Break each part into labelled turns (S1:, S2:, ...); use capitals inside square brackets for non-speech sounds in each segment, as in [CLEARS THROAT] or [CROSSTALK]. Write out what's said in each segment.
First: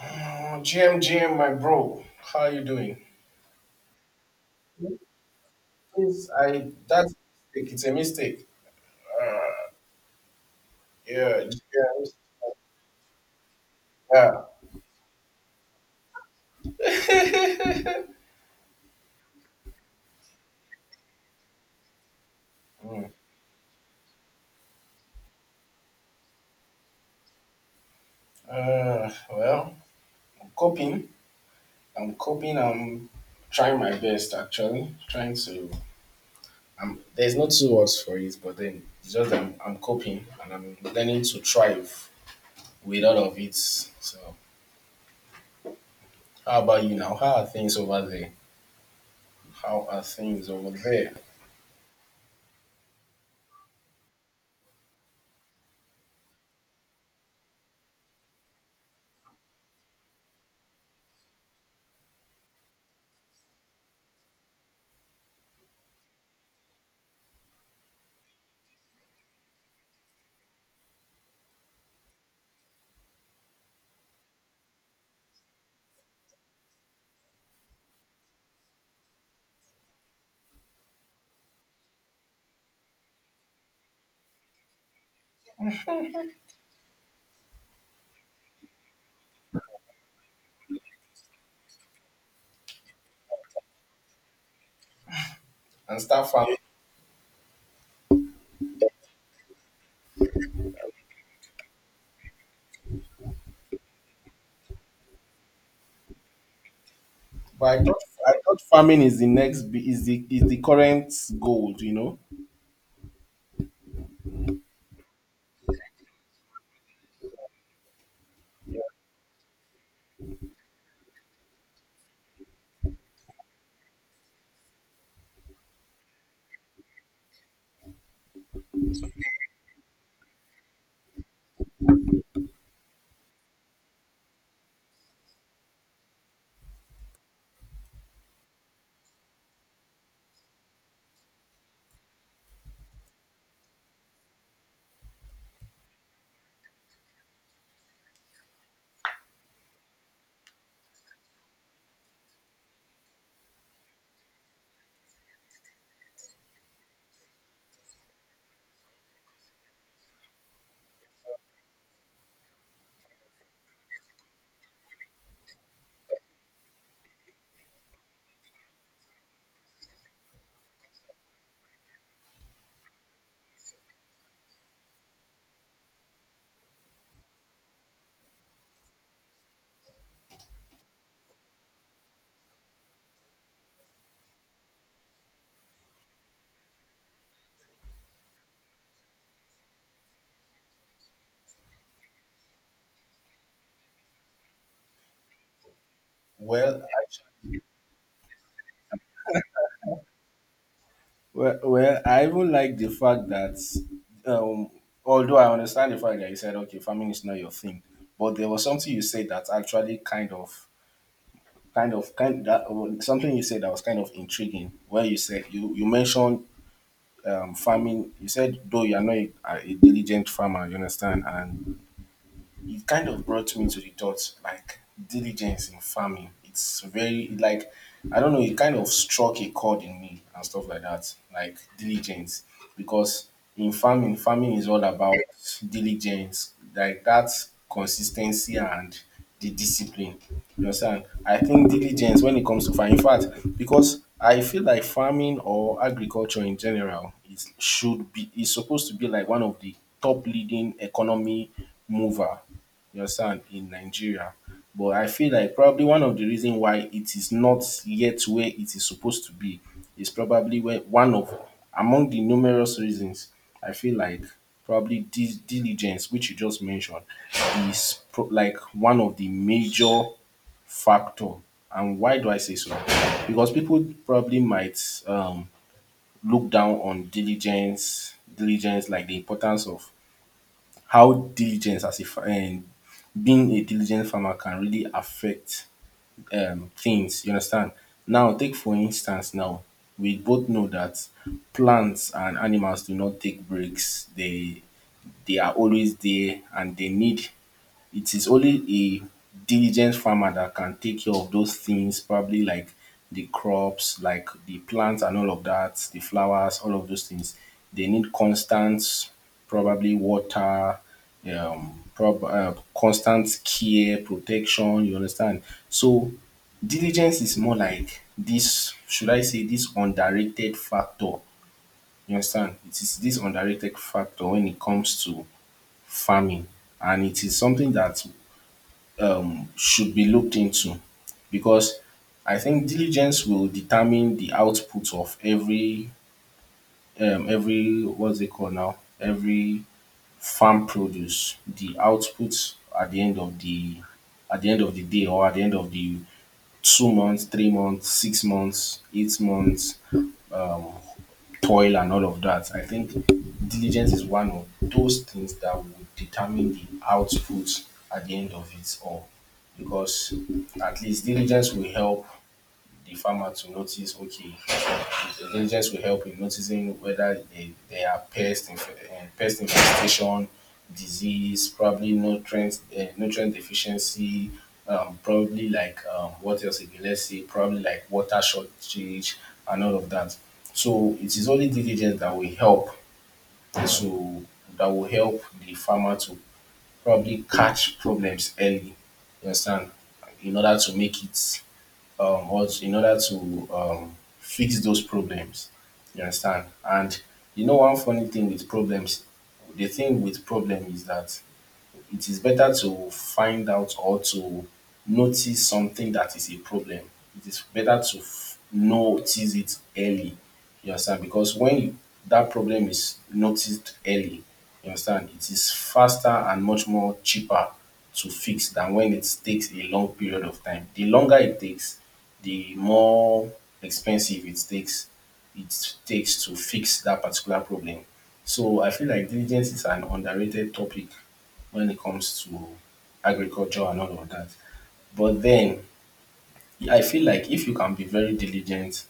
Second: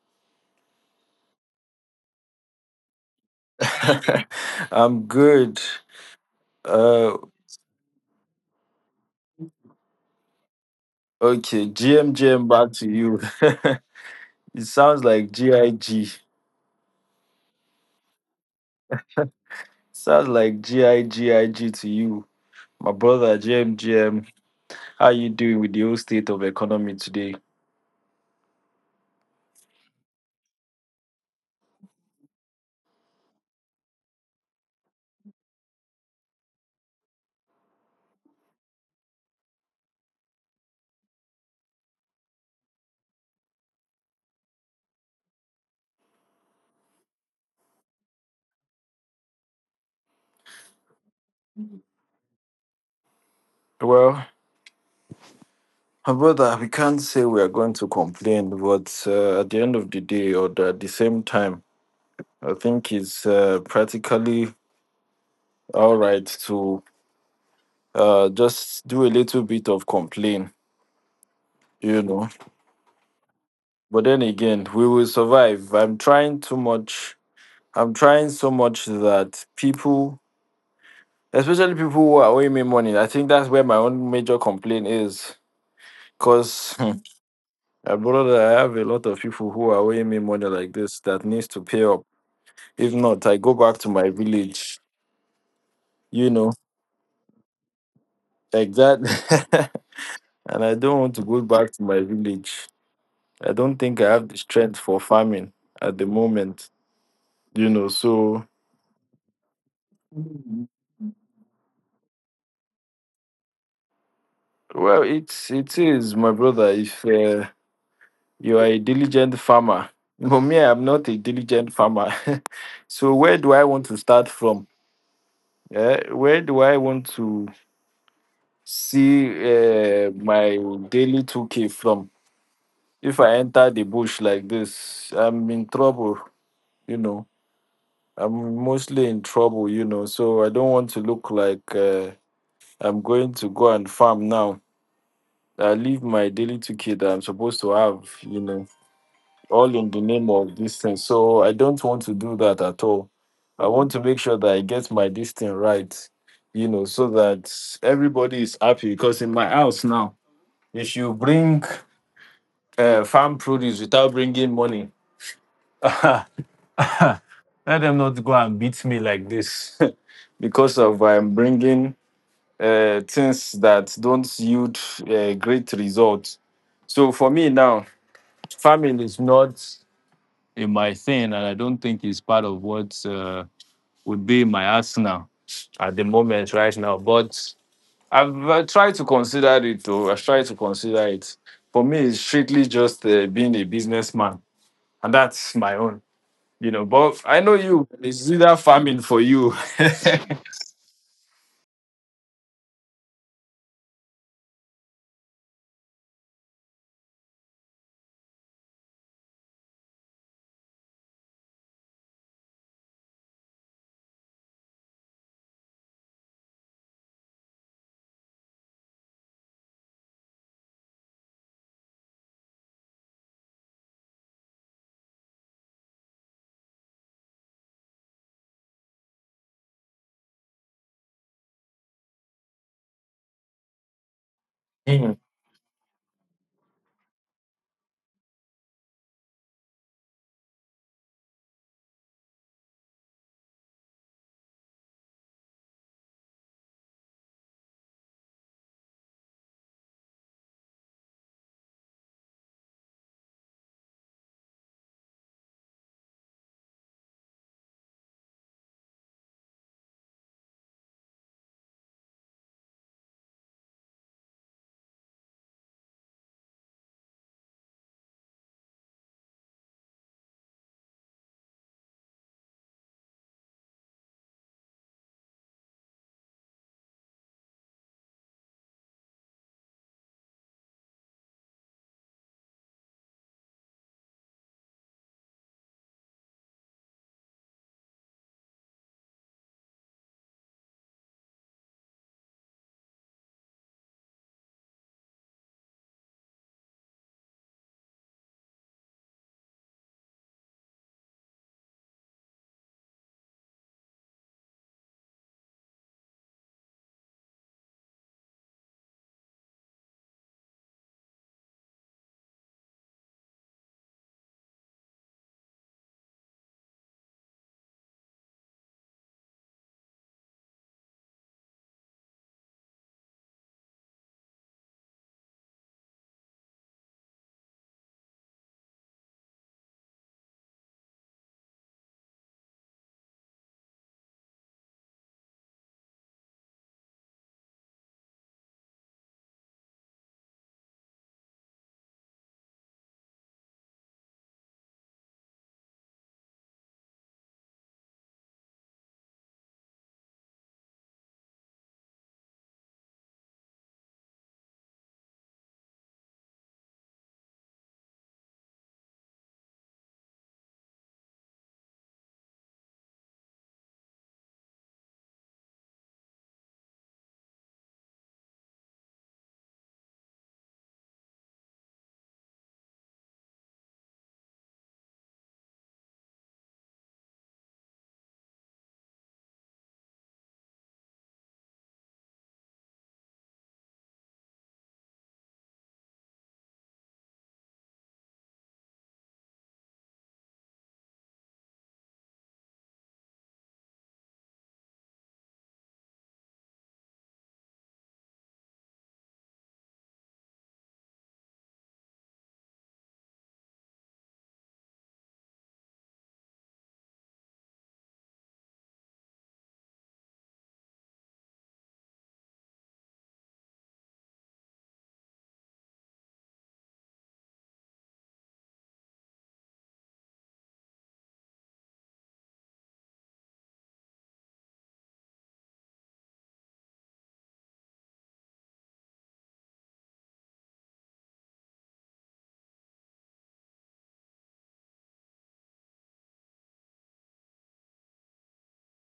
S1: GM, my bro, how are you doing?
S2: [LAUGHS] I'm good.
S1: Please, I that's
S2: Uh,
S1: mistake. It's a mistake. Uh, yeah,
S2: okay,
S1: GM,
S2: GM, GM, back to you. [LAUGHS]
S1: yeah.
S2: It sounds like GIG. Sounds like GIGIG to you. My
S1: Mm.
S2: brother, GM, GM, how you doing with the whole state of economy today?
S1: Uh, well, I'm coping. I'm coping. I'm trying my best, actually. Trying to. There's no two words for it, but then it's just I'm coping and I'm learning to thrive with all of it. So, how about you now? How are things over there?
S2: Well, my brother, we can't say we are going to complain, but at the end of the day, at the same time, I think it's practically all right to just do a little bit of complain. You know But then again, we will survive. I'm trying too much. I'm trying so much that people, especially people who are owing me money, I think that's where my own major complaint is. Because [LAUGHS] I brother, I have a lot of people who are owing me money like this that needs to pay up. If not, I go back to my village,
S1: And start
S2: you know,
S1: farming.
S2: like that. [LAUGHS] And I don't want to go back to my village. I don't think I have the strength for farming at the moment, you
S1: But
S2: know.
S1: I
S2: So,
S1: thought farming is the is the is the current gold, you know.
S2: well, it is my brother. If you are a diligent farmer, [LAUGHS] but me, I'm not a diligent farmer. [LAUGHS] So where do I want to start from? Where do I want to see my daily two k from? If I enter the bush like this, I'm in trouble. You know, I'm mostly in trouble. You know, so I don't want to look like I'm going to go and farm now. I leave my daily two k that I'm supposed to have, all in the name of this thing. So I don't want to do that at all. I want to make sure that I get my this thing right, you know, so that everybody is happy. Because in my house now, if you bring farm produce without bringing money, [LAUGHS] let them not go and beat me like this [LAUGHS] because of I'm bringing things that don't yield great results. So for me now, farming is not in my thing, and I don't think it's part of what would be in my arsenal at the moment right now. But I've tried to consider it, though. I've tried to consider it. For me, it's strictly just being a businessman, and that's my own, you
S1: Well,
S2: know. But I
S1: actually,
S2: know you, it's either farming for you. [LAUGHS]
S1: I even like the fact that um, although I understand the fact that you said okay, farming is not your thing, but there was something you said that actually kind of kind of kind that something you said that was kind of intriguing. Where you said you mentioned farming, you said though you are not a diligent farmer, you understand, and it kind of brought me to the thought like diligence in farming. It's very like I don't know. It kind of struck a chord in me and stuff like that. Like diligence, because in farming, farming is all about
S2: Mhm.
S1: diligence, like that consistency and the discipline. You understand? I think diligence when it comes to farming. In fact, because I feel like farming or agriculture in general is should be is supposed to be like one of the top leading economy mover. You understand, in Nigeria. But I feel like probably one of the reason why it is not yet where it is supposed to be is probably where one of among the numerous reasons, I feel like probably diligence, which you just mentioned, like one of the major factor. And why do I say so? Because people probably might um, look down on diligence, like the importance of how diligence as if and being a diligent farmer can really affect things. You understand? Now, take for instance, now we both know that plants and animals do not take breaks. They are always there and they need it is only a diligent farmer that can take care of those things, probably like the crops, like the plants and all of that, the flowers, all of those things. They need constant, probably water, constant care, protection. You understand? So diligence is more like this. Should I say this underrated factor? You understand? It is this underrated factor when it comes to farming, and it is something that should be looked into, because I think diligence will determine the output of every what's it called now, every farm produce, the output at the end of the at the end of the day, or at the end of the 2 months, 3 months, 6 months, 8 months, um, toil and all of that. I think diligence is one of those things that will determine the output at the end of it all. Because at least diligence will help the farmer to notice, okay, intelligence will help in noticing whether they are pest, pest infestation, disease, probably nutrient deficiency, probably like what else again? Let's say probably like water shortage and all of that. So it is only diligence that will help to that will help the farmer to probably catch problems early. You understand? In order to make it us in order to fix those problems. You understand? And you know, one funny thing with problems, the thing with problem is that it is better to find out or to notice something that is a problem. It is better to notice it early. You understand? Because that problem is noticed early, you understand, it is faster and much more cheaper to fix than when it takes a long period of time. The longer it takes, the more expensive it takes to fix that particular problem. So I feel like diligence is an underrated topic when it comes to agriculture and all of that. But then I feel like if you can be very diligent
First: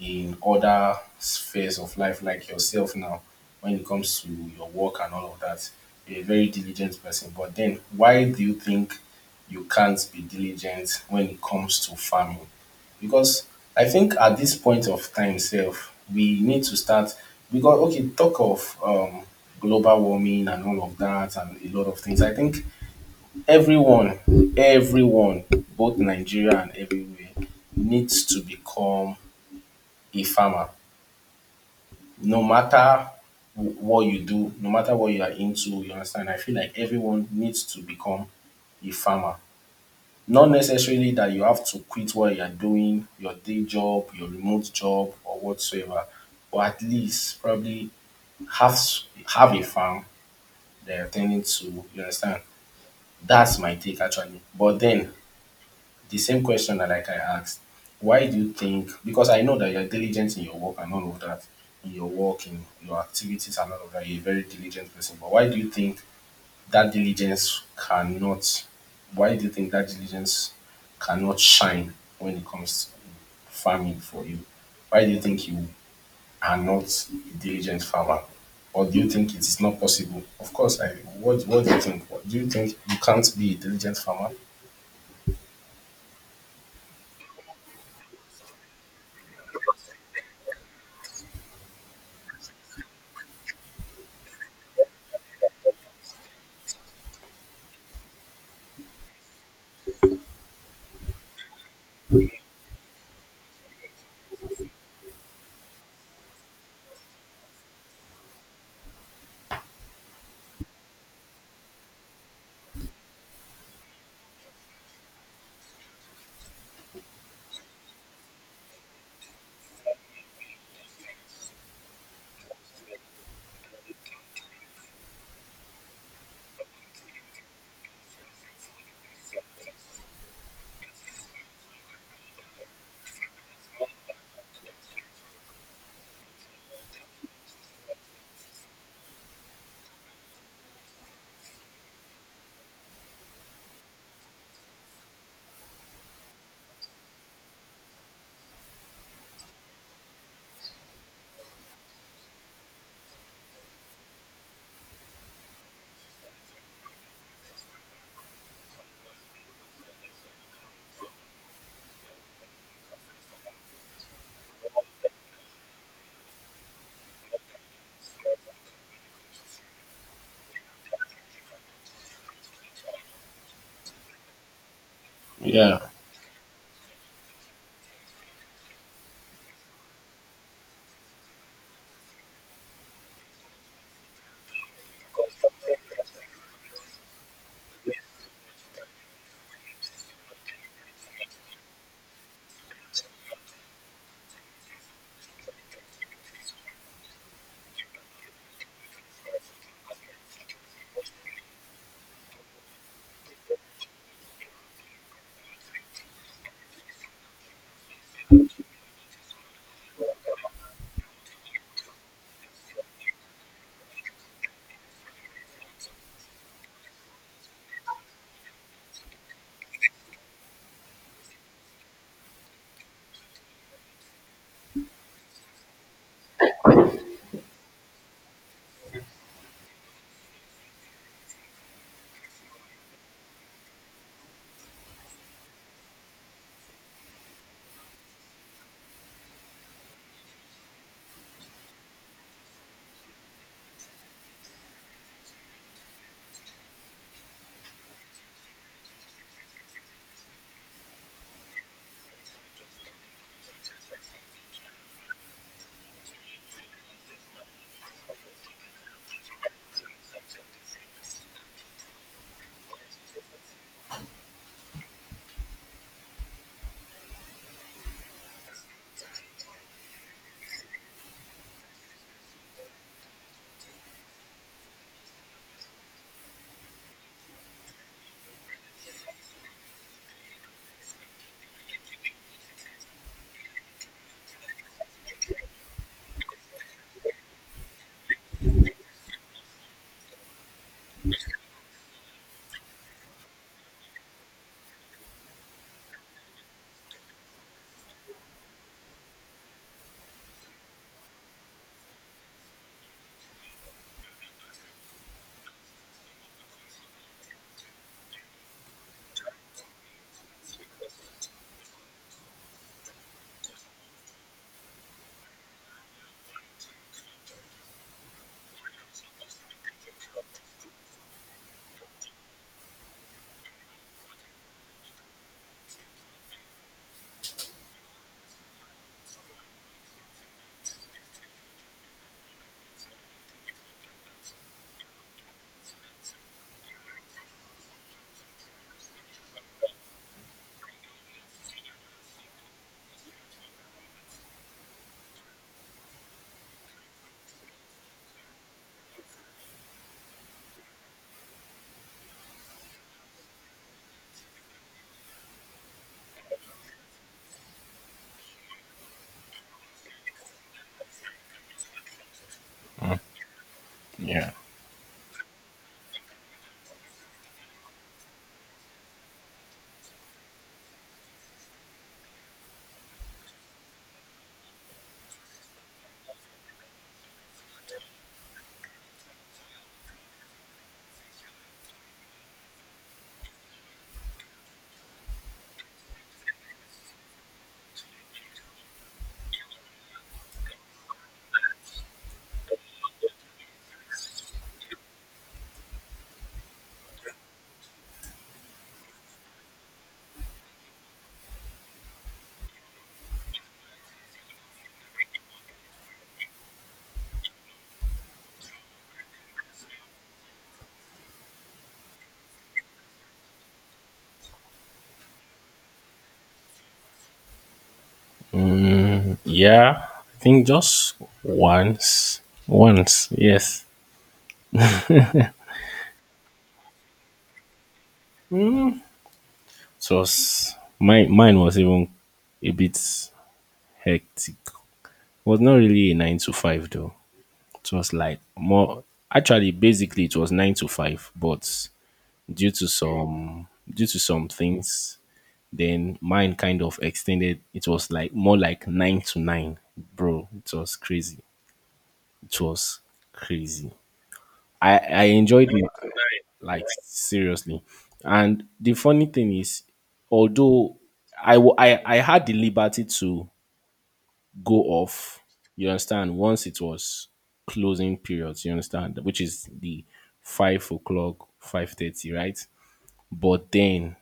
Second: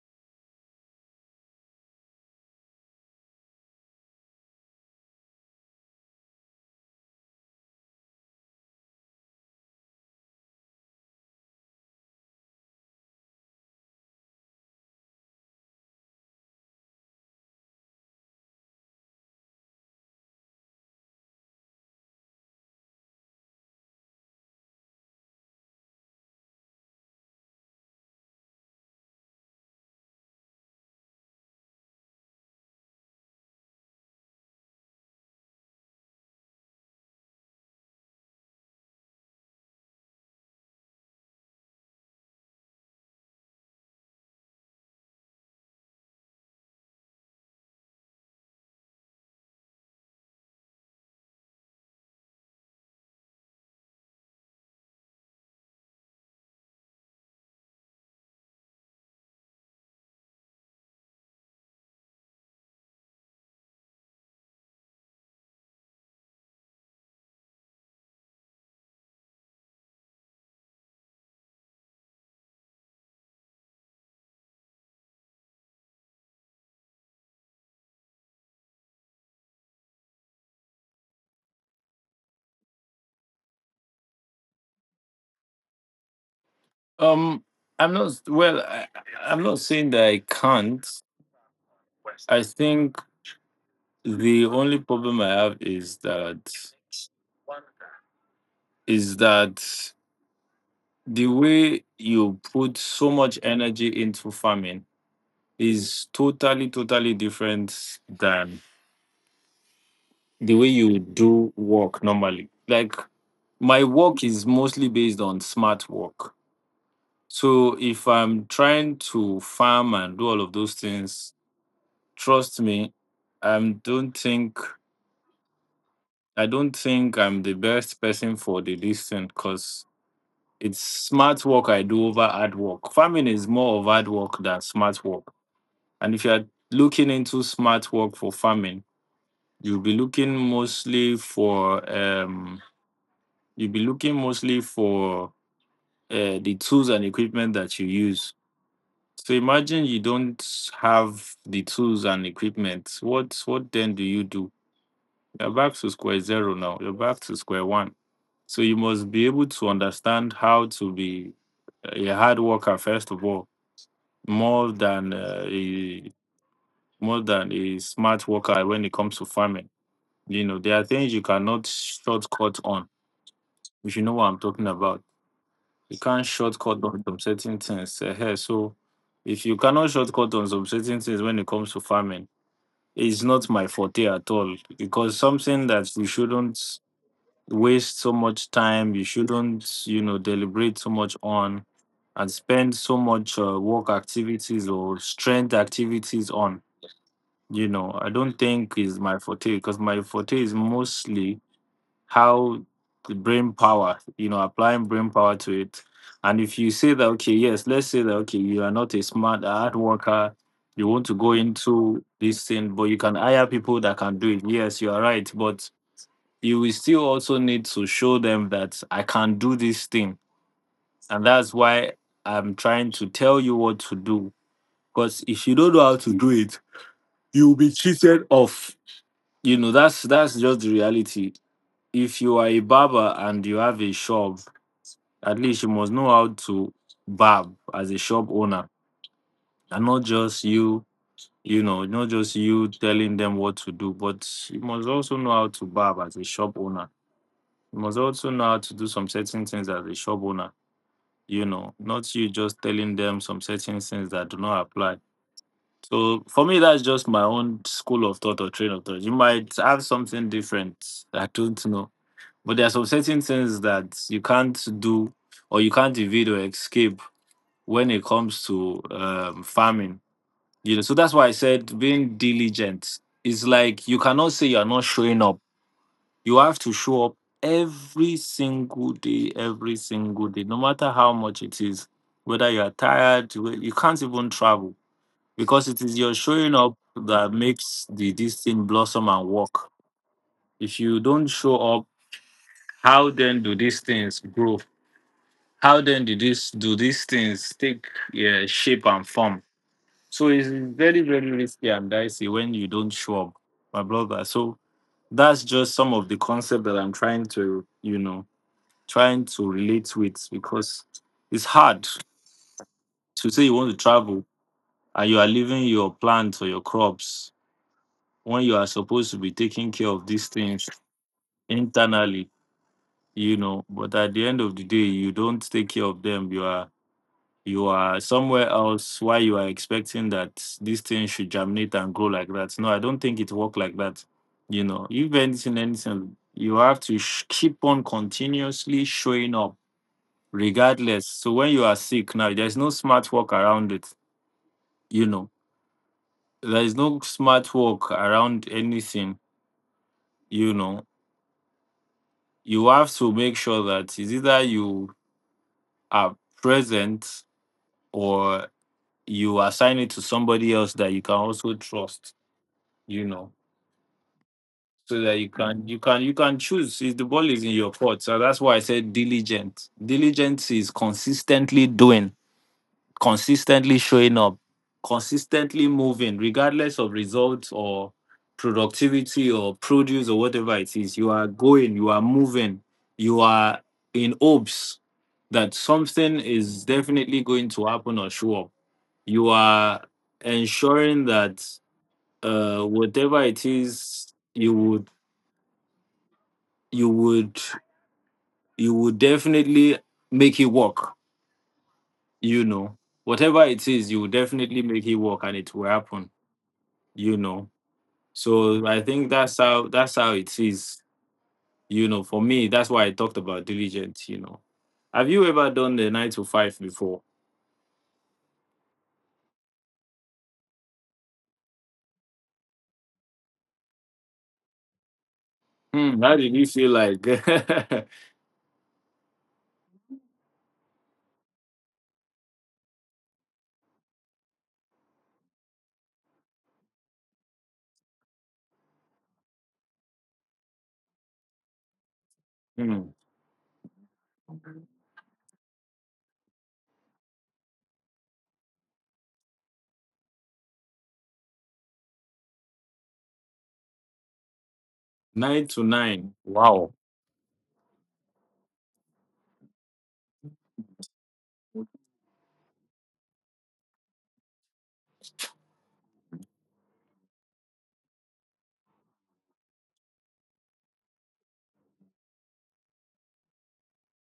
S1: in other spheres of life, like yourself now, when it comes to your work and all of that, you're a very diligent person. But then why do you think you can't be diligent when it comes to farming? Because I think at this point of time self, we need to start because okay, talk of global warming and all of that and a lot of things. I think everyone everyone, both Nigeria and everywhere, needs to become a farmer, no matter what you do, no matter what you are into, you understand. I feel like everyone needs to become a farmer, not necessarily that you have to quit what you are doing, your day job, your remote job or whatsoever, but at least probably have s- have a farm that you are ten ding to, you understand. That's my take, actually. But then the same question that like I asked, why do you think, because I know that you're diligent in your work and all of that, in your work, in your activities and all of that, you're a very diligent person. But why do you think that diligence cannot why do you think that diligence cannot shine when it comes to farming for you? Why do you think you are not a diligent farmer? Or do you think it is not possible? Of course, I what do you think? Do you think you can't be a diligent farmer?
S2: um, I'm not, well, I'm not saying that I can't. I think the only problem I have is that is that the way you put so much energy into farming is totally, totally different than the way you do work normally. Like my work is mostly based on smart work. So if I'm trying to farm and do all of those things, trust me, I don't think I don't think I'm the best person for the listing because it's smart work I do over hard work. Farming is more of hard work than smart work. And if you're looking into smart work for farming, You'll be looking mostly for um, you'll be looking mostly for the tools and equipment that you use. So imagine you don't have the tools and equipment. What then do you do? You're back to square zero now. You're back to square one. So you must be able to understand how to be a hard worker first of all, more than uh, a more than a smart worker when it comes to farming. You know there are things you cannot shortcut on if you know what I'm talking about.
S1: Yeah,
S2: You can't shortcut on some certain things. Eh. So if you cannot shortcut on some certain things when it comes to farming, it's not my forte at all. Because something that you shouldn't waste so much time, you shouldn't, you know, deliberate so much on and spend so much work activities or strength activities on. You know, I don't think is my forte because my forte is mostly how the brain power, you know, applying brain power to it. And if you say that, okay, yes, let's say that, okay, you are not a smart hard worker, you want to go into this thing, but you can hire people that can do it. Yes, you are right. But you will still also need to show them that I can do this thing. And that's why I'm trying to tell you what to do. Because if you don't know how to do it, you'll be cheated off. That's just the reality if you are a barber and you have a shop. At least you must know how to barb as a shop owner, and not just you, you know, not just you telling them what to do, but you must also know how to barb as a shop owner. You must also know how to do some certain things as a shop owner, you know, not you just telling them some certain things that do not apply. So for me, that's just my own school of thought or train of thought. You might have something different. I don't know. But there are some certain things that you can't do or you can't evade or escape when it comes to farming. You know, so that's why I said being diligent is like you cannot say you are not showing up. You have to show up every single day, no matter how much it is. Whether you are tired, you can't even travel because it is your showing up that makes the this thing blossom and work. If you don't show up, how then do these things grow? How then do these things take, yeah, shape and form? So it's very, very risky and dicey when you don't show up, my brother. So that's just some of the concept that I'm trying to, you know, trying to relate with because it's hard to say you want to travel and you are leaving your plants or your crops when you are supposed to be taking care of these things internally. But at the end of the day, you don't take care of them. You are somewhere else why you are expecting that this thing should germinate and grow like that. No, I don't think it work like that. If anything, anything, you have to keep on continuously showing up regardless. So when you are sick now, there's no smart work around it. You know, there is no smart work around anything. You know, you have to make sure that it's either you are present or you assign it to somebody else that you can also trust, you know.
S1: yeah.
S2: So that you can choose if the ball is in your court. So that's why I said diligent. Diligence is consistently doing, consistently showing up, consistently moving, regardless of results or productivity or produce or whatever it is. You are going, you are moving, you are in hopes that something is definitely going to happen or show up. You are ensuring that whatever it is, you would you would you would definitely make it work. You know whatever it is, you will definitely make it work, and it will happen. you know I think that's how it is. You know for me, that's why I talked about diligence. You know have you ever done the 9 to 5 before?
S1: Yeah, I think just once. Once, yes.
S2: Hmm, how did you feel like? [LAUGHS]
S1: It was my mine was even a bit hectic. Was not really a 9 to 5 though. It was like more, actually basically it was 9 to 5, but
S2: Hmm,
S1: due to some things, then mine kind of extended, it was like more like 9 to 9. Bro, it was crazy. It was crazy. I
S2: 9
S1: enjoyed
S2: to
S1: it
S2: 9,
S1: like
S2: wow.
S1: seriously. And the funny thing is, although I wa- I had the liberty to go off, you understand, once it was closing periods, you understand, which is the 5 o'clock, 5:30, right? But then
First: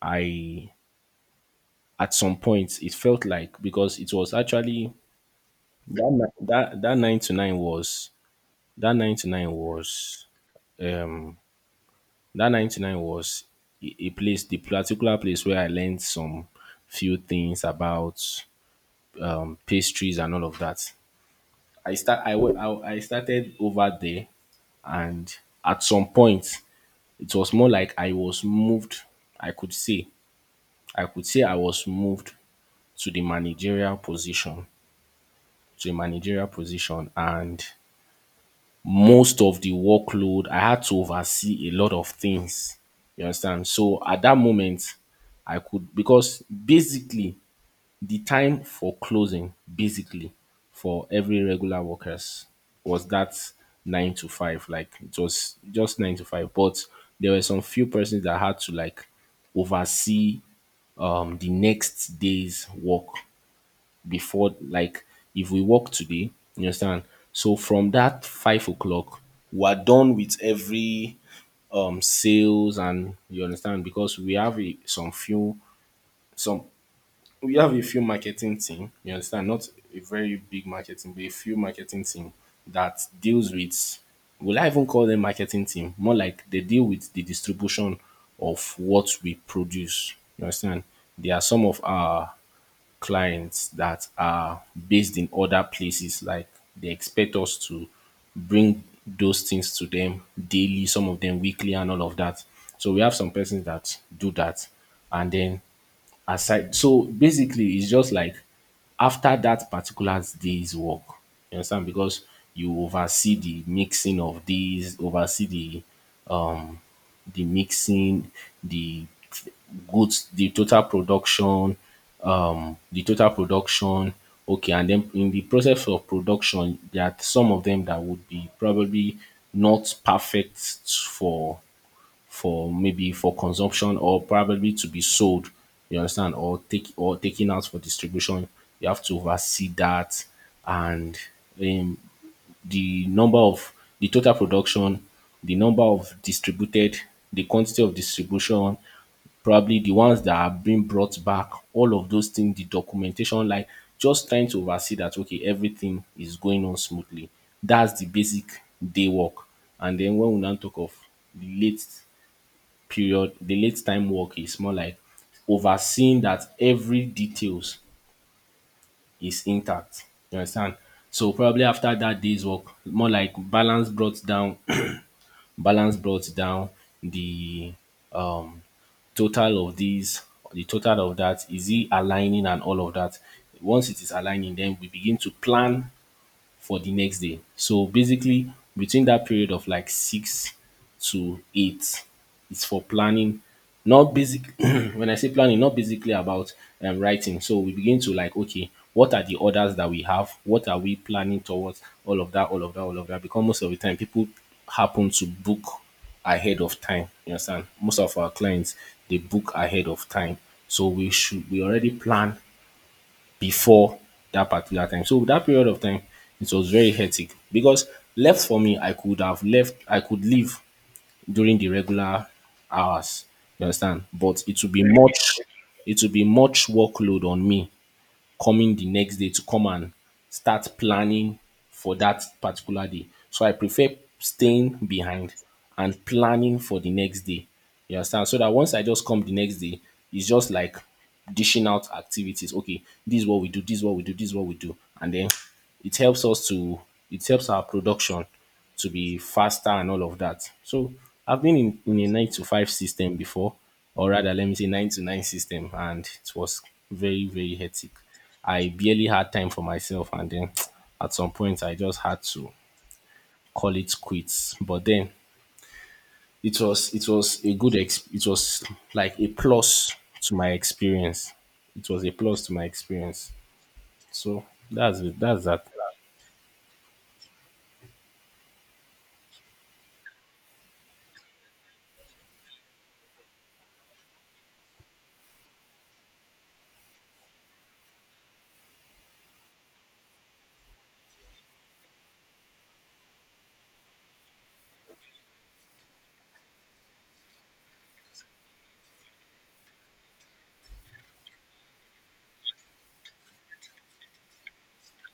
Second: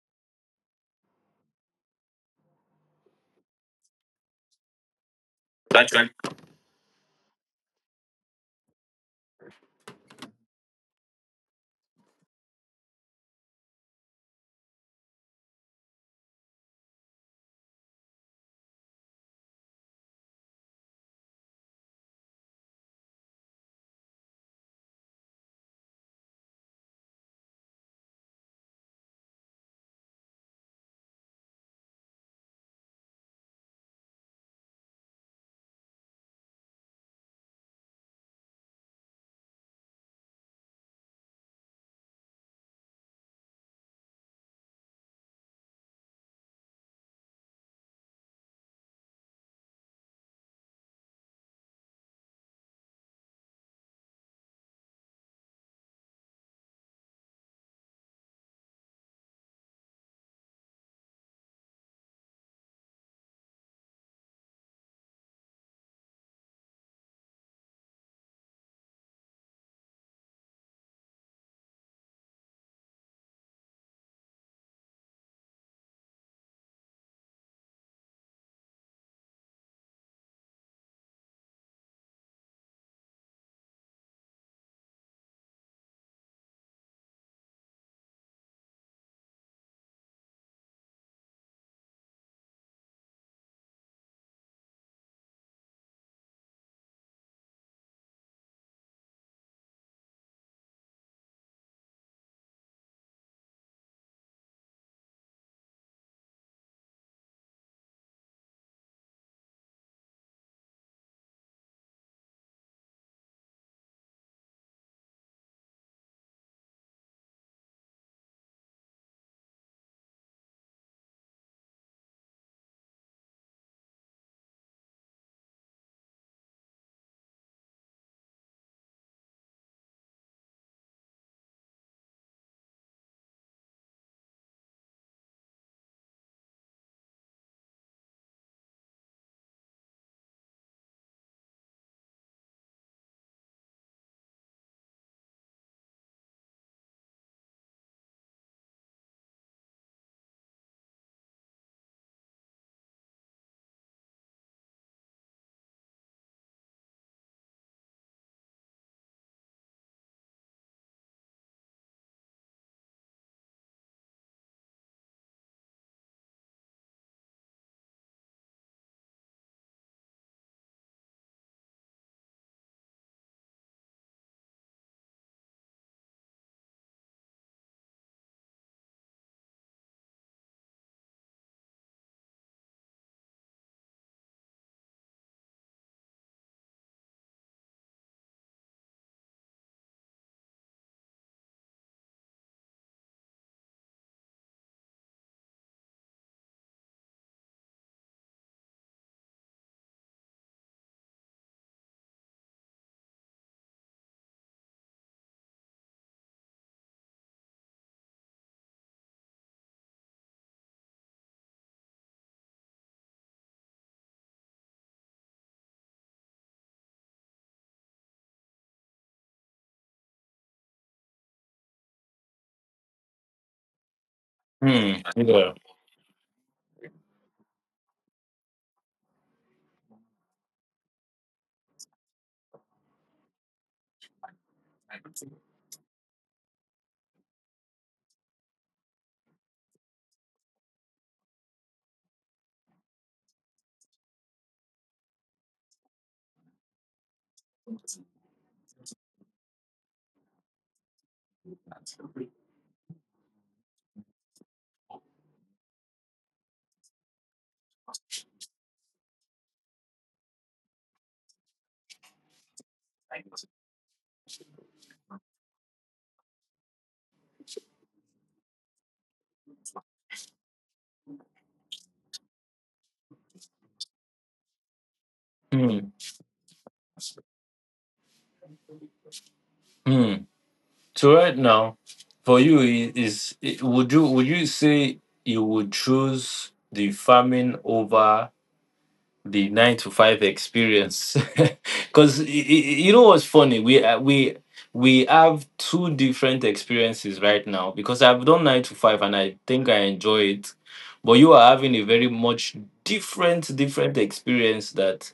S1: I at some point it felt like, because it was actually
S2: That's right.
S1: that ni- that that 9 to 9 was that nine to nine was um that 99 was a place, the particular place where I learned some few things about pastries and all of that. I start I, went, I started over there, and at some point it was more like i could say I could say I was moved to the managerial position to a managerial position, and most of the workload, I had to oversee a lot of things. You understand? So at that moment, I could because basically the time for closing, basically for every regular workers, was that 9 to 5. Like it was just 9 to 5. But there were some few persons that had to like oversee the next day's work before, like if we work today, you understand? So from that 5 o'clock, we're done with every sales, and you understand, because we have a, some few some we have a few marketing team, you understand, not a very big marketing, but a few marketing team that deals with, will I even call them marketing team? More like they deal with the distribution of what we produce. You understand? They are some of our clients that are based in other places. Like they expect us to bring those things to them daily, some of them weekly, and all of that. So we have some persons that do that. And then aside, so basically, it's just like after that particular day's work, you understand? Because you oversee the mixing of these, oversee um the mixing, the goods, the total production, the total production. Okay, and then in the process of production, there are some of them that would be probably not perfect for for maybe for consumption or probably to be sold. You understand, or taken out for distribution. You have to oversee that, and um the number of the total production, the number of distributed, the quantity of distribution, probably the ones that are being brought back, all of those things, the documentation, like just trying to oversee that okay, everything is going on smoothly. That's the basic day work. And then when we now talk of the late period, the late time work is more like overseeing that every details is intact. You understand? So probably after that day's work, more like balance brought down [CLEARS THROAT] balance brought down the um total of these the total of that, is it aligning and all of that. Once it is aligning, then we begin to plan for the next day. So basically, between that period of like 6 to 8, it's for planning. Not basic. [CLEARS THROAT] When I say planning, not basically about writing. So we begin to, like, okay, what are the orders that we have? What are we planning towards? All of that, all of that, all of that. Because most of the time, people happen to book ahead of time. You understand? Most of our clients, they book ahead of time, so we already plan before that particular time. So that period of time, it was very hectic because left for me, I could have left, I could leave during the regular hours. You understand? But it would be
S2: Hmm,
S1: much,
S2: yeah.
S1: it would be much workload on me coming the next day to come and start planning for that particular day. So I prefer staying behind and planning for the next day. You understand? So that once I just come the next day, it's just like dishing out activities. Okay, this is what we do, this is what we do, this is what we do. And then it helps us to it helps our production to be faster and all of that. So I've been in a 9 to 5 system before, or rather, let me say 9 to 9 system, and it was very, very hectic. I barely had time for myself, and then [TSK] at some point, I just had to call it quits. But then it was a good it was like a plus to my experience. It was a plus to my experience. So that's it. That's that.
S2: Hmm. Hmm. So right now, for you I- is I- would you say you would choose the farming over the nine to five experience? [LAUGHS] Because you know what's funny, we have two different experiences right now. Because I've done nine to five and I think I enjoy it, but you are having a very much different experience that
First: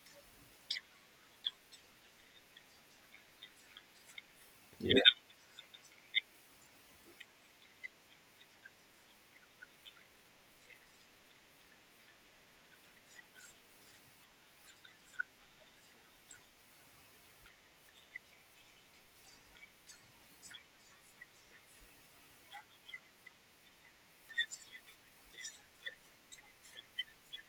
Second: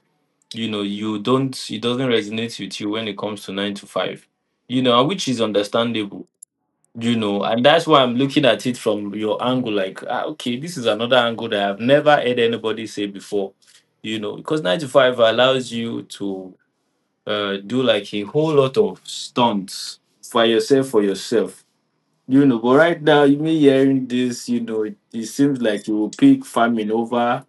S2: you know you don't it doesn't resonate with you when it comes to nine to five. You
S1: Yeah.
S2: know, which is understandable. You know and that's why I'm looking at it from your angle like, okay, this is another angle that I've never heard anybody say before, you know because 95 allows you to do like a whole lot of stunts for yourself, for yourself. You know but right now, you me hearing this, you know it seems like you will pick farming over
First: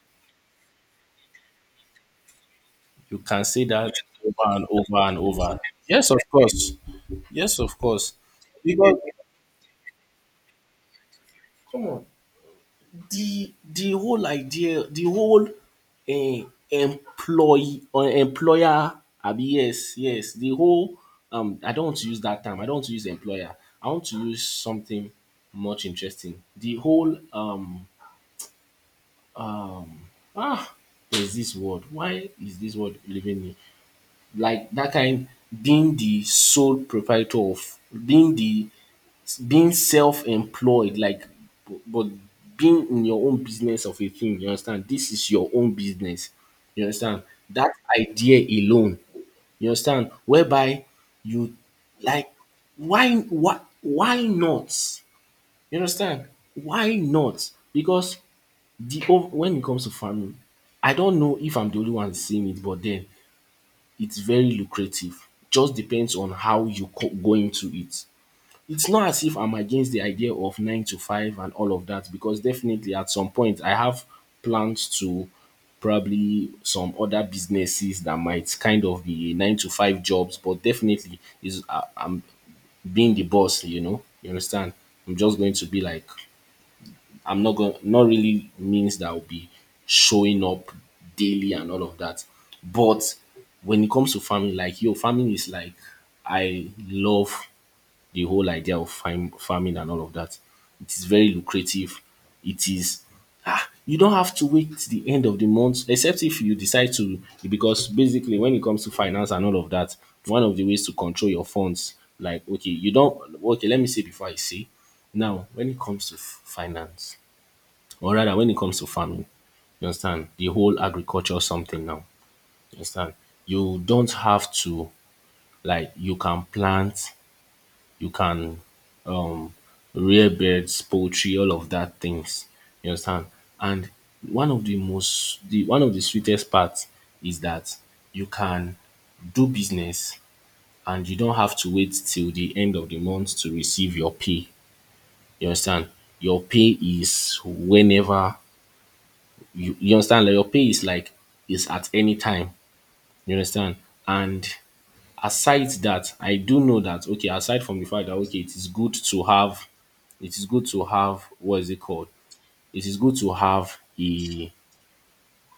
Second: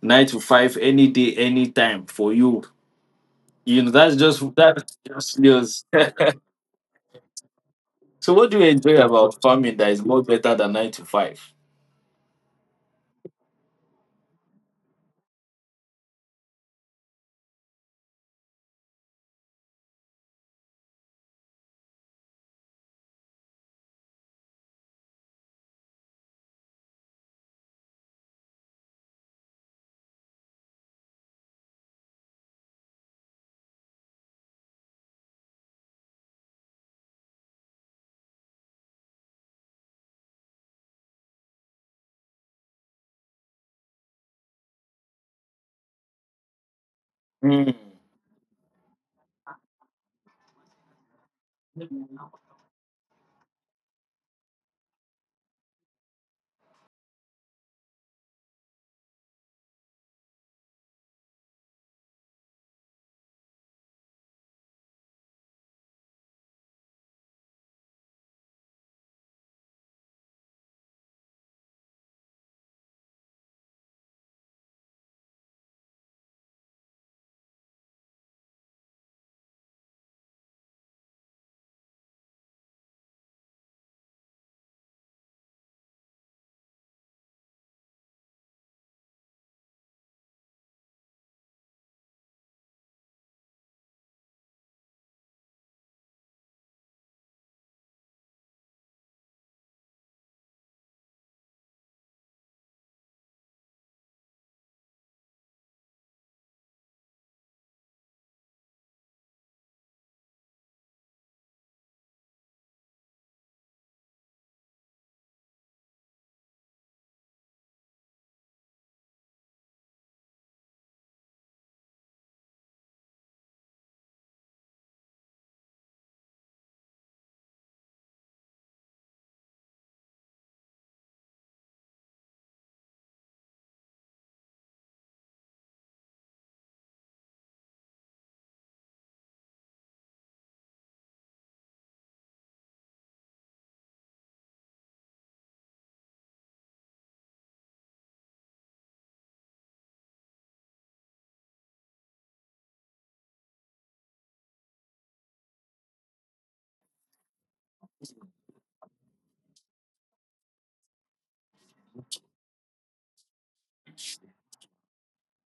S2: 9 to 5 any day, anytime for you.
S1: You can say
S2: You know
S1: that
S2: that's just
S1: over and over and over.
S2: yours.
S1: Yes, of course. Yes, of course.
S2: [LAUGHS] So what do you
S1: Because
S2: enjoy about farming that is more better than 9 to 5?
S1: come on, the whole idea, the whole employee or employer, abi, yes, yes, the whole I don't want to use that term. I don't want to use employer. I want to use something much interesting. The whole ah, there's this word. Why is this word leaving me? Like that kind, being the sole proprietor of, being the, being self-employed, like, but being in your own business of a thing, you understand, this is your own business, you understand, that
S2: Hmm.
S1: idea alone, you understand, whereby you,
S2: Hmm.
S1: like, why not, you understand, why not, because when it comes to farming, I don't know if I'm the only one seeing it, but then it's very lucrative. Just depends on how you go into it. It's not as if I'm against the idea of 9 to 5 and all of that, because definitely at some point I have plans to probably some other businesses that might kind of be 9 to 5 jobs, but definitely is I'm being the boss, you know. You understand? I'm just going to be like I'm not going not really means that I'll be showing up daily and all of that. But when it comes to farming, like, yo, farming is like I love the whole idea of farming and all of that. It is very lucrative. It is, ah, you don't have to wait till the end of the month, except if you decide to, because basically when it comes to finance and all of that, one of the ways to control your funds, like, okay, you don't, okay. Let me say before I say, now when it comes to finance, or rather when it comes to farming, you understand, the whole agriculture something now, you understand, you don't have to, like, you can plant, you can um rear birds, poultry, all of that things. You understand? And one of the sweetest parts is that you can do business and you don't have to wait till the end of the month to receive your pay. You understand? Your pay is whenever you understand, like your pay is like is at any time, you understand. And aside that, I do know that okay, aside from the fact that okay, it is good to have, it is good to have, what is it called, it is good to have a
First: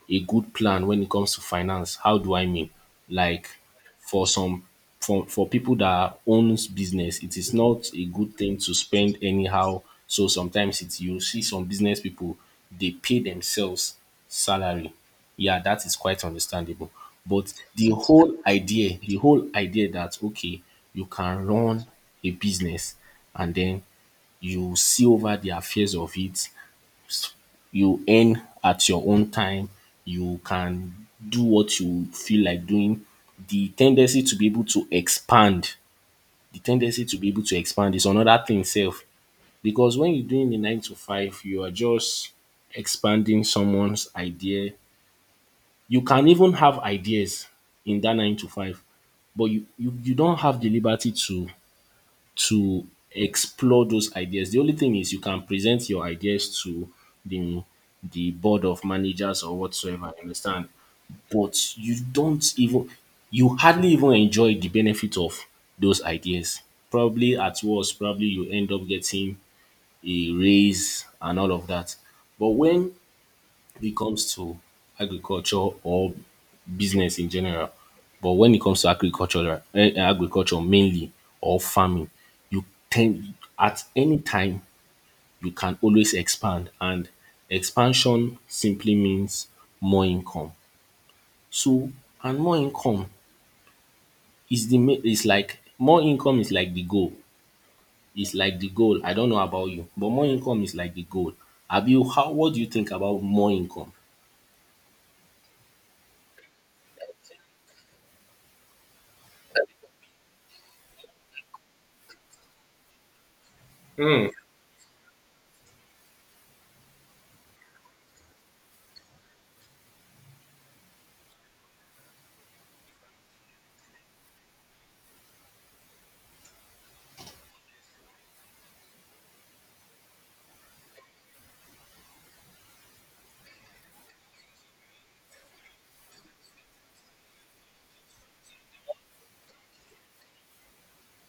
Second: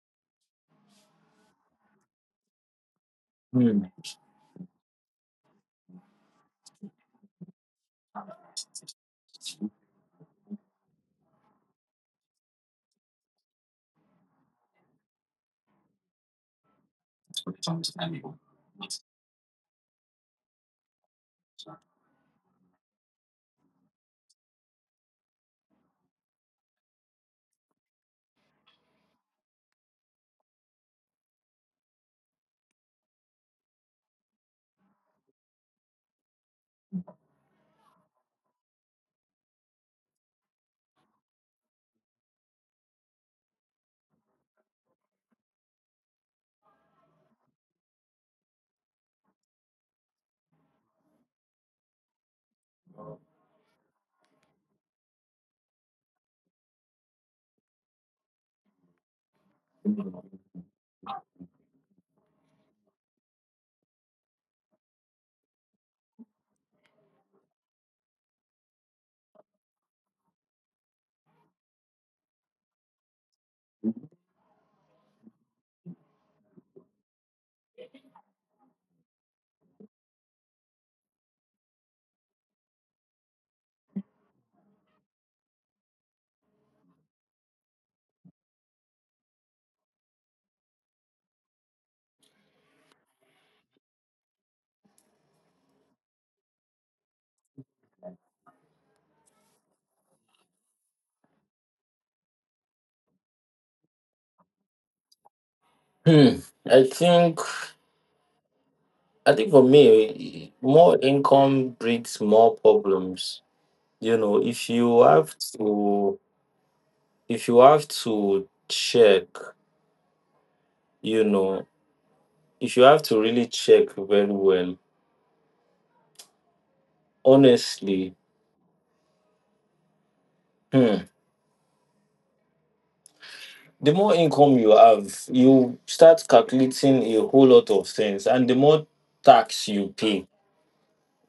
S1: a good plan when it comes to finance. How do I mean? Like,
S2: Hmm.
S1: for some, for people that owns business, it is not a good thing to spend anyhow. So sometimes it's, you see some business people, they pay themselves salary. Yeah, that is quite understandable. But the whole idea that okay, you can run a business and then you see over the affairs of it, you earn at your own time, you can do what you feel like doing. The tendency to be able to expand, the tendency to be able to expand is another thing sef, because when you're doing the 9 to 5, you are just expanding someone's idea. You can even have ideas in that 9 to 5, but you don't have the liberty to explore those ideas. The only thing is you can present your ideas to the the board of managers or whatsoever, you understand? But you don't even you hardly even enjoy the benefit of those ideas. Probably at worst, probably you end up getting a raise and all of that. But when it comes to agriculture or business in general. But when it comes to agriculture, right, agriculture mainly or farming, you tend at any time you can always expand, and expansion simply means more income. So and more income is the main is like more income is like the goal. It's like the goal. I don't know about you, but more income is like the goal. Have you how what do you think about more income?
S2: I think I think for me, more income breeds more problems. You know, if you have to check, you know, if you have to really check very well, honestly, hmm, the more income you have, you start calculating a whole lot of things, and the more tax you pay.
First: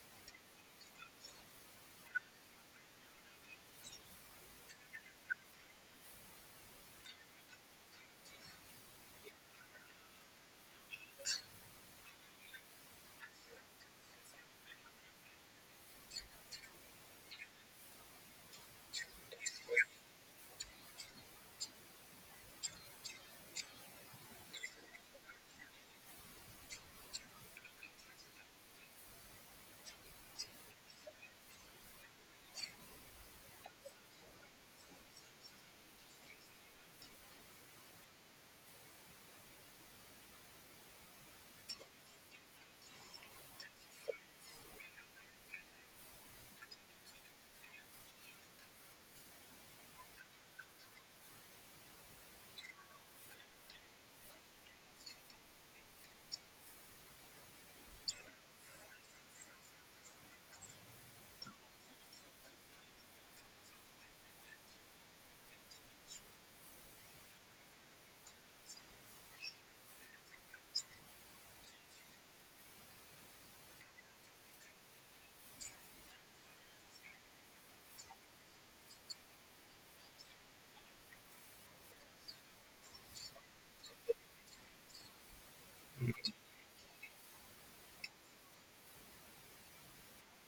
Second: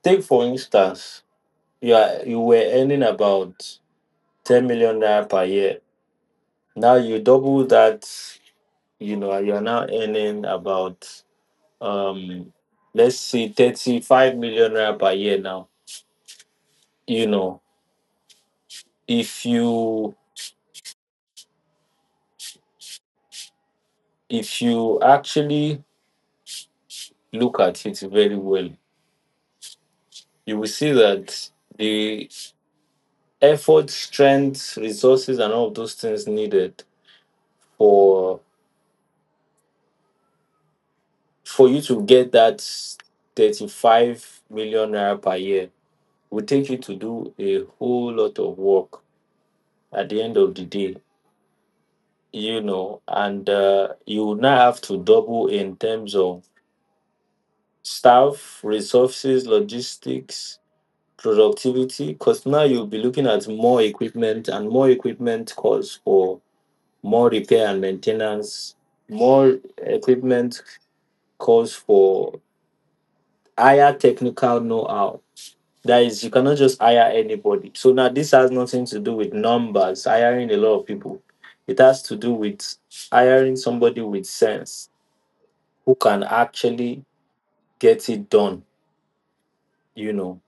S2: Take for instance, you were earning about 10 million naira per year. Now you double that, you know, you are now earning about um let's say 35 million naira per year now. You know, if you if you actually look at it very well, you will see that the effort, strength, resources and all of those things needed for for you to get that 35 million naira per year will take you to do a whole lot of work at the end of the day, you know, and you would not have to double in terms of staff, resources, logistics, productivity, because now you'll be looking at more equipment, and more equipment calls for more repair and maintenance, more equipment calls for higher technical know how. That is, you cannot just hire anybody. So now this has nothing to do with numbers, hiring a lot of people. It has to do with hiring somebody with sense who can actually get it done, you know.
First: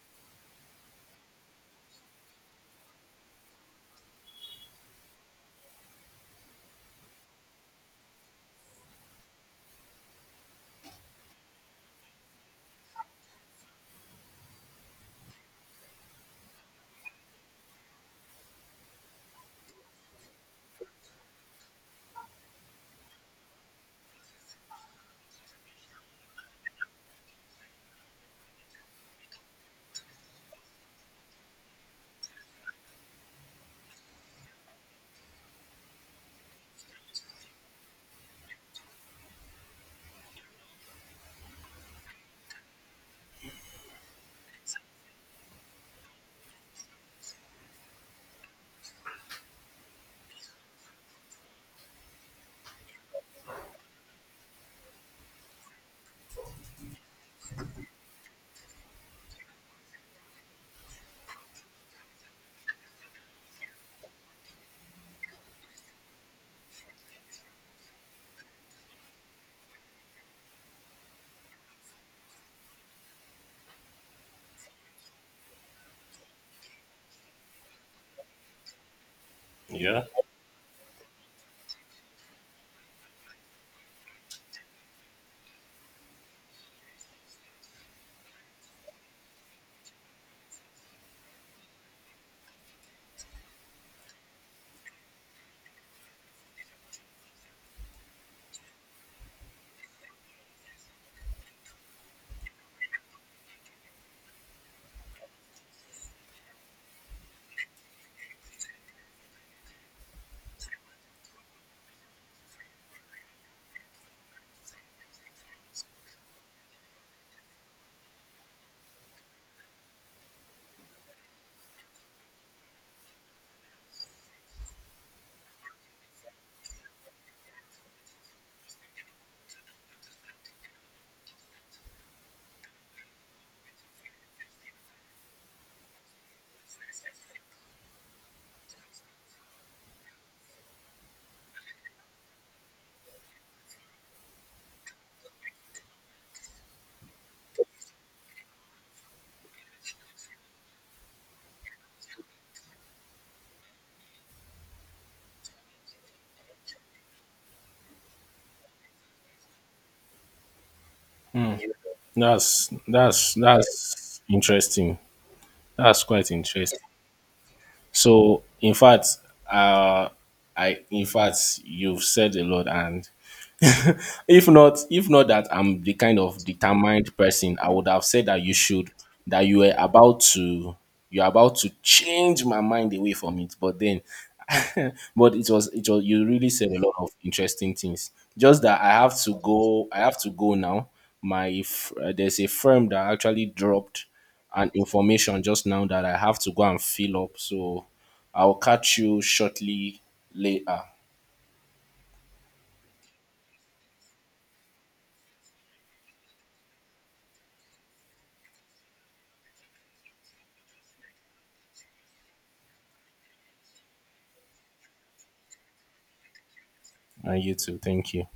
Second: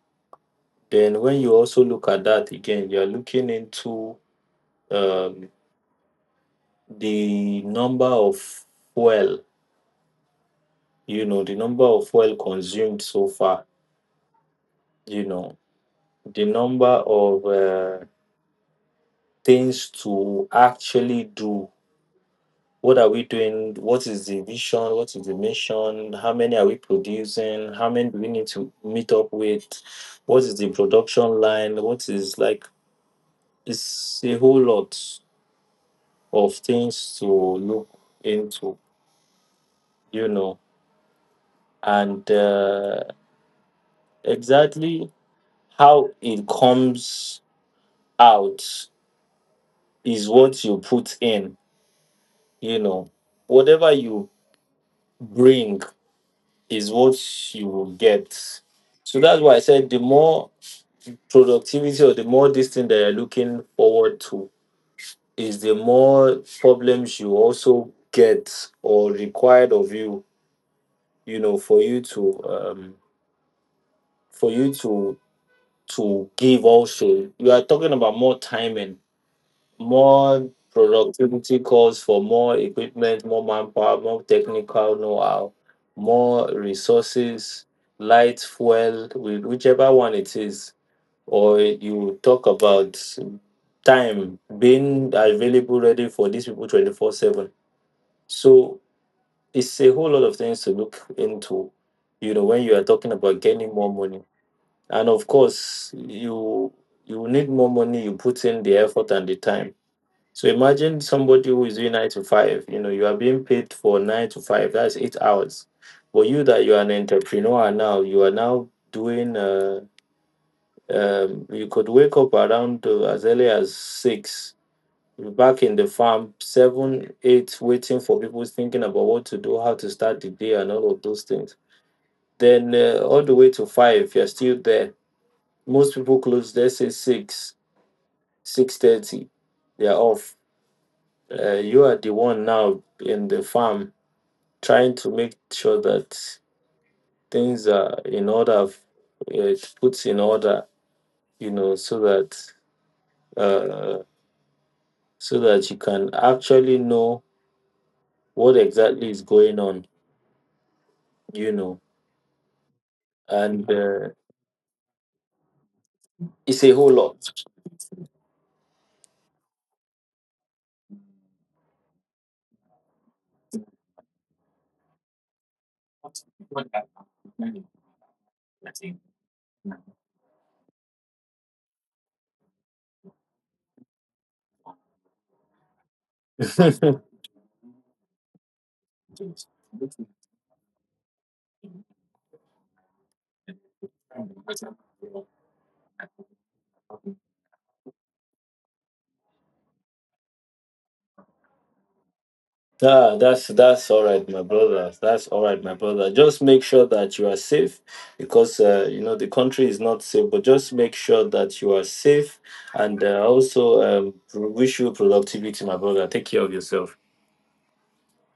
S2: Then when you also look at that again, you're looking into um, the number of, well, you know, the number of well consumed so far, you know, the number of things to actually do. What are we doing? What is the vision? What is the mission? How many are we producing? How many do we need to meet up with? What is the production line? What is, like, it's a whole lot of things to look into, you know, and exactly how it comes out is what you put in, you know. Whatever you bring is what you will get. So that's why I said the more productivity, or the more this thing that you're looking forward to, is the more problems you also get, or required of you, you know, for you to for you to give. Also, you are talking about more timing,
S1: Yeah.
S2: more productivity calls for more equipment, more manpower, more technical know-how, more resources, light, fuel, with whichever one it is, or you talk about time being available, ready for these people 24/7. So it's a whole lot of things to look into, you know, when you are talking about getting more money. And of course, you need more money, you put in the effort and the time. So imagine somebody who is doing 9 to 5. You know, you are being paid for 9 to 5, that's 8 hours. But you, that you are an entrepreneur, now you are now doing, you could wake up around as early as six. You're back in the farm, seven, eight, waiting for people, thinking about what to do, how to start the day, and all of those things. Then all the way to five, you're still there. Most people close, let's say six, 6:30. They're off. You are the one now in the farm, trying to make sure that things are in order, uh, put in order, you know, so that uh, so that you can actually know what exactly is going on, you know,
S1: That's that's
S2: and
S1: that's interesting. That's quite
S2: it's a
S1: interesting.
S2: whole lot.
S1: So, in fact, uh, I in fact you've said a lot, and if not that I'm the kind of determined person, I would have said that you should that you were about to you're about to change my mind away from it, but then [LAUGHS] but it was you really said a lot of
S2: [LAUGHS]
S1: interesting things. Just that I have to go, I have to go now. There's a firm that actually dropped an information just now that I have to go and fill up. So I'll catch you shortly, later.
S2: Ah, that's all right, my brother. That's all right, my brother. Just make sure that you are safe, because you know the country is not safe. But just make sure that you are safe, and also wish you productivity, my brother. Take care of yourself.
S1: And you too. Thank you.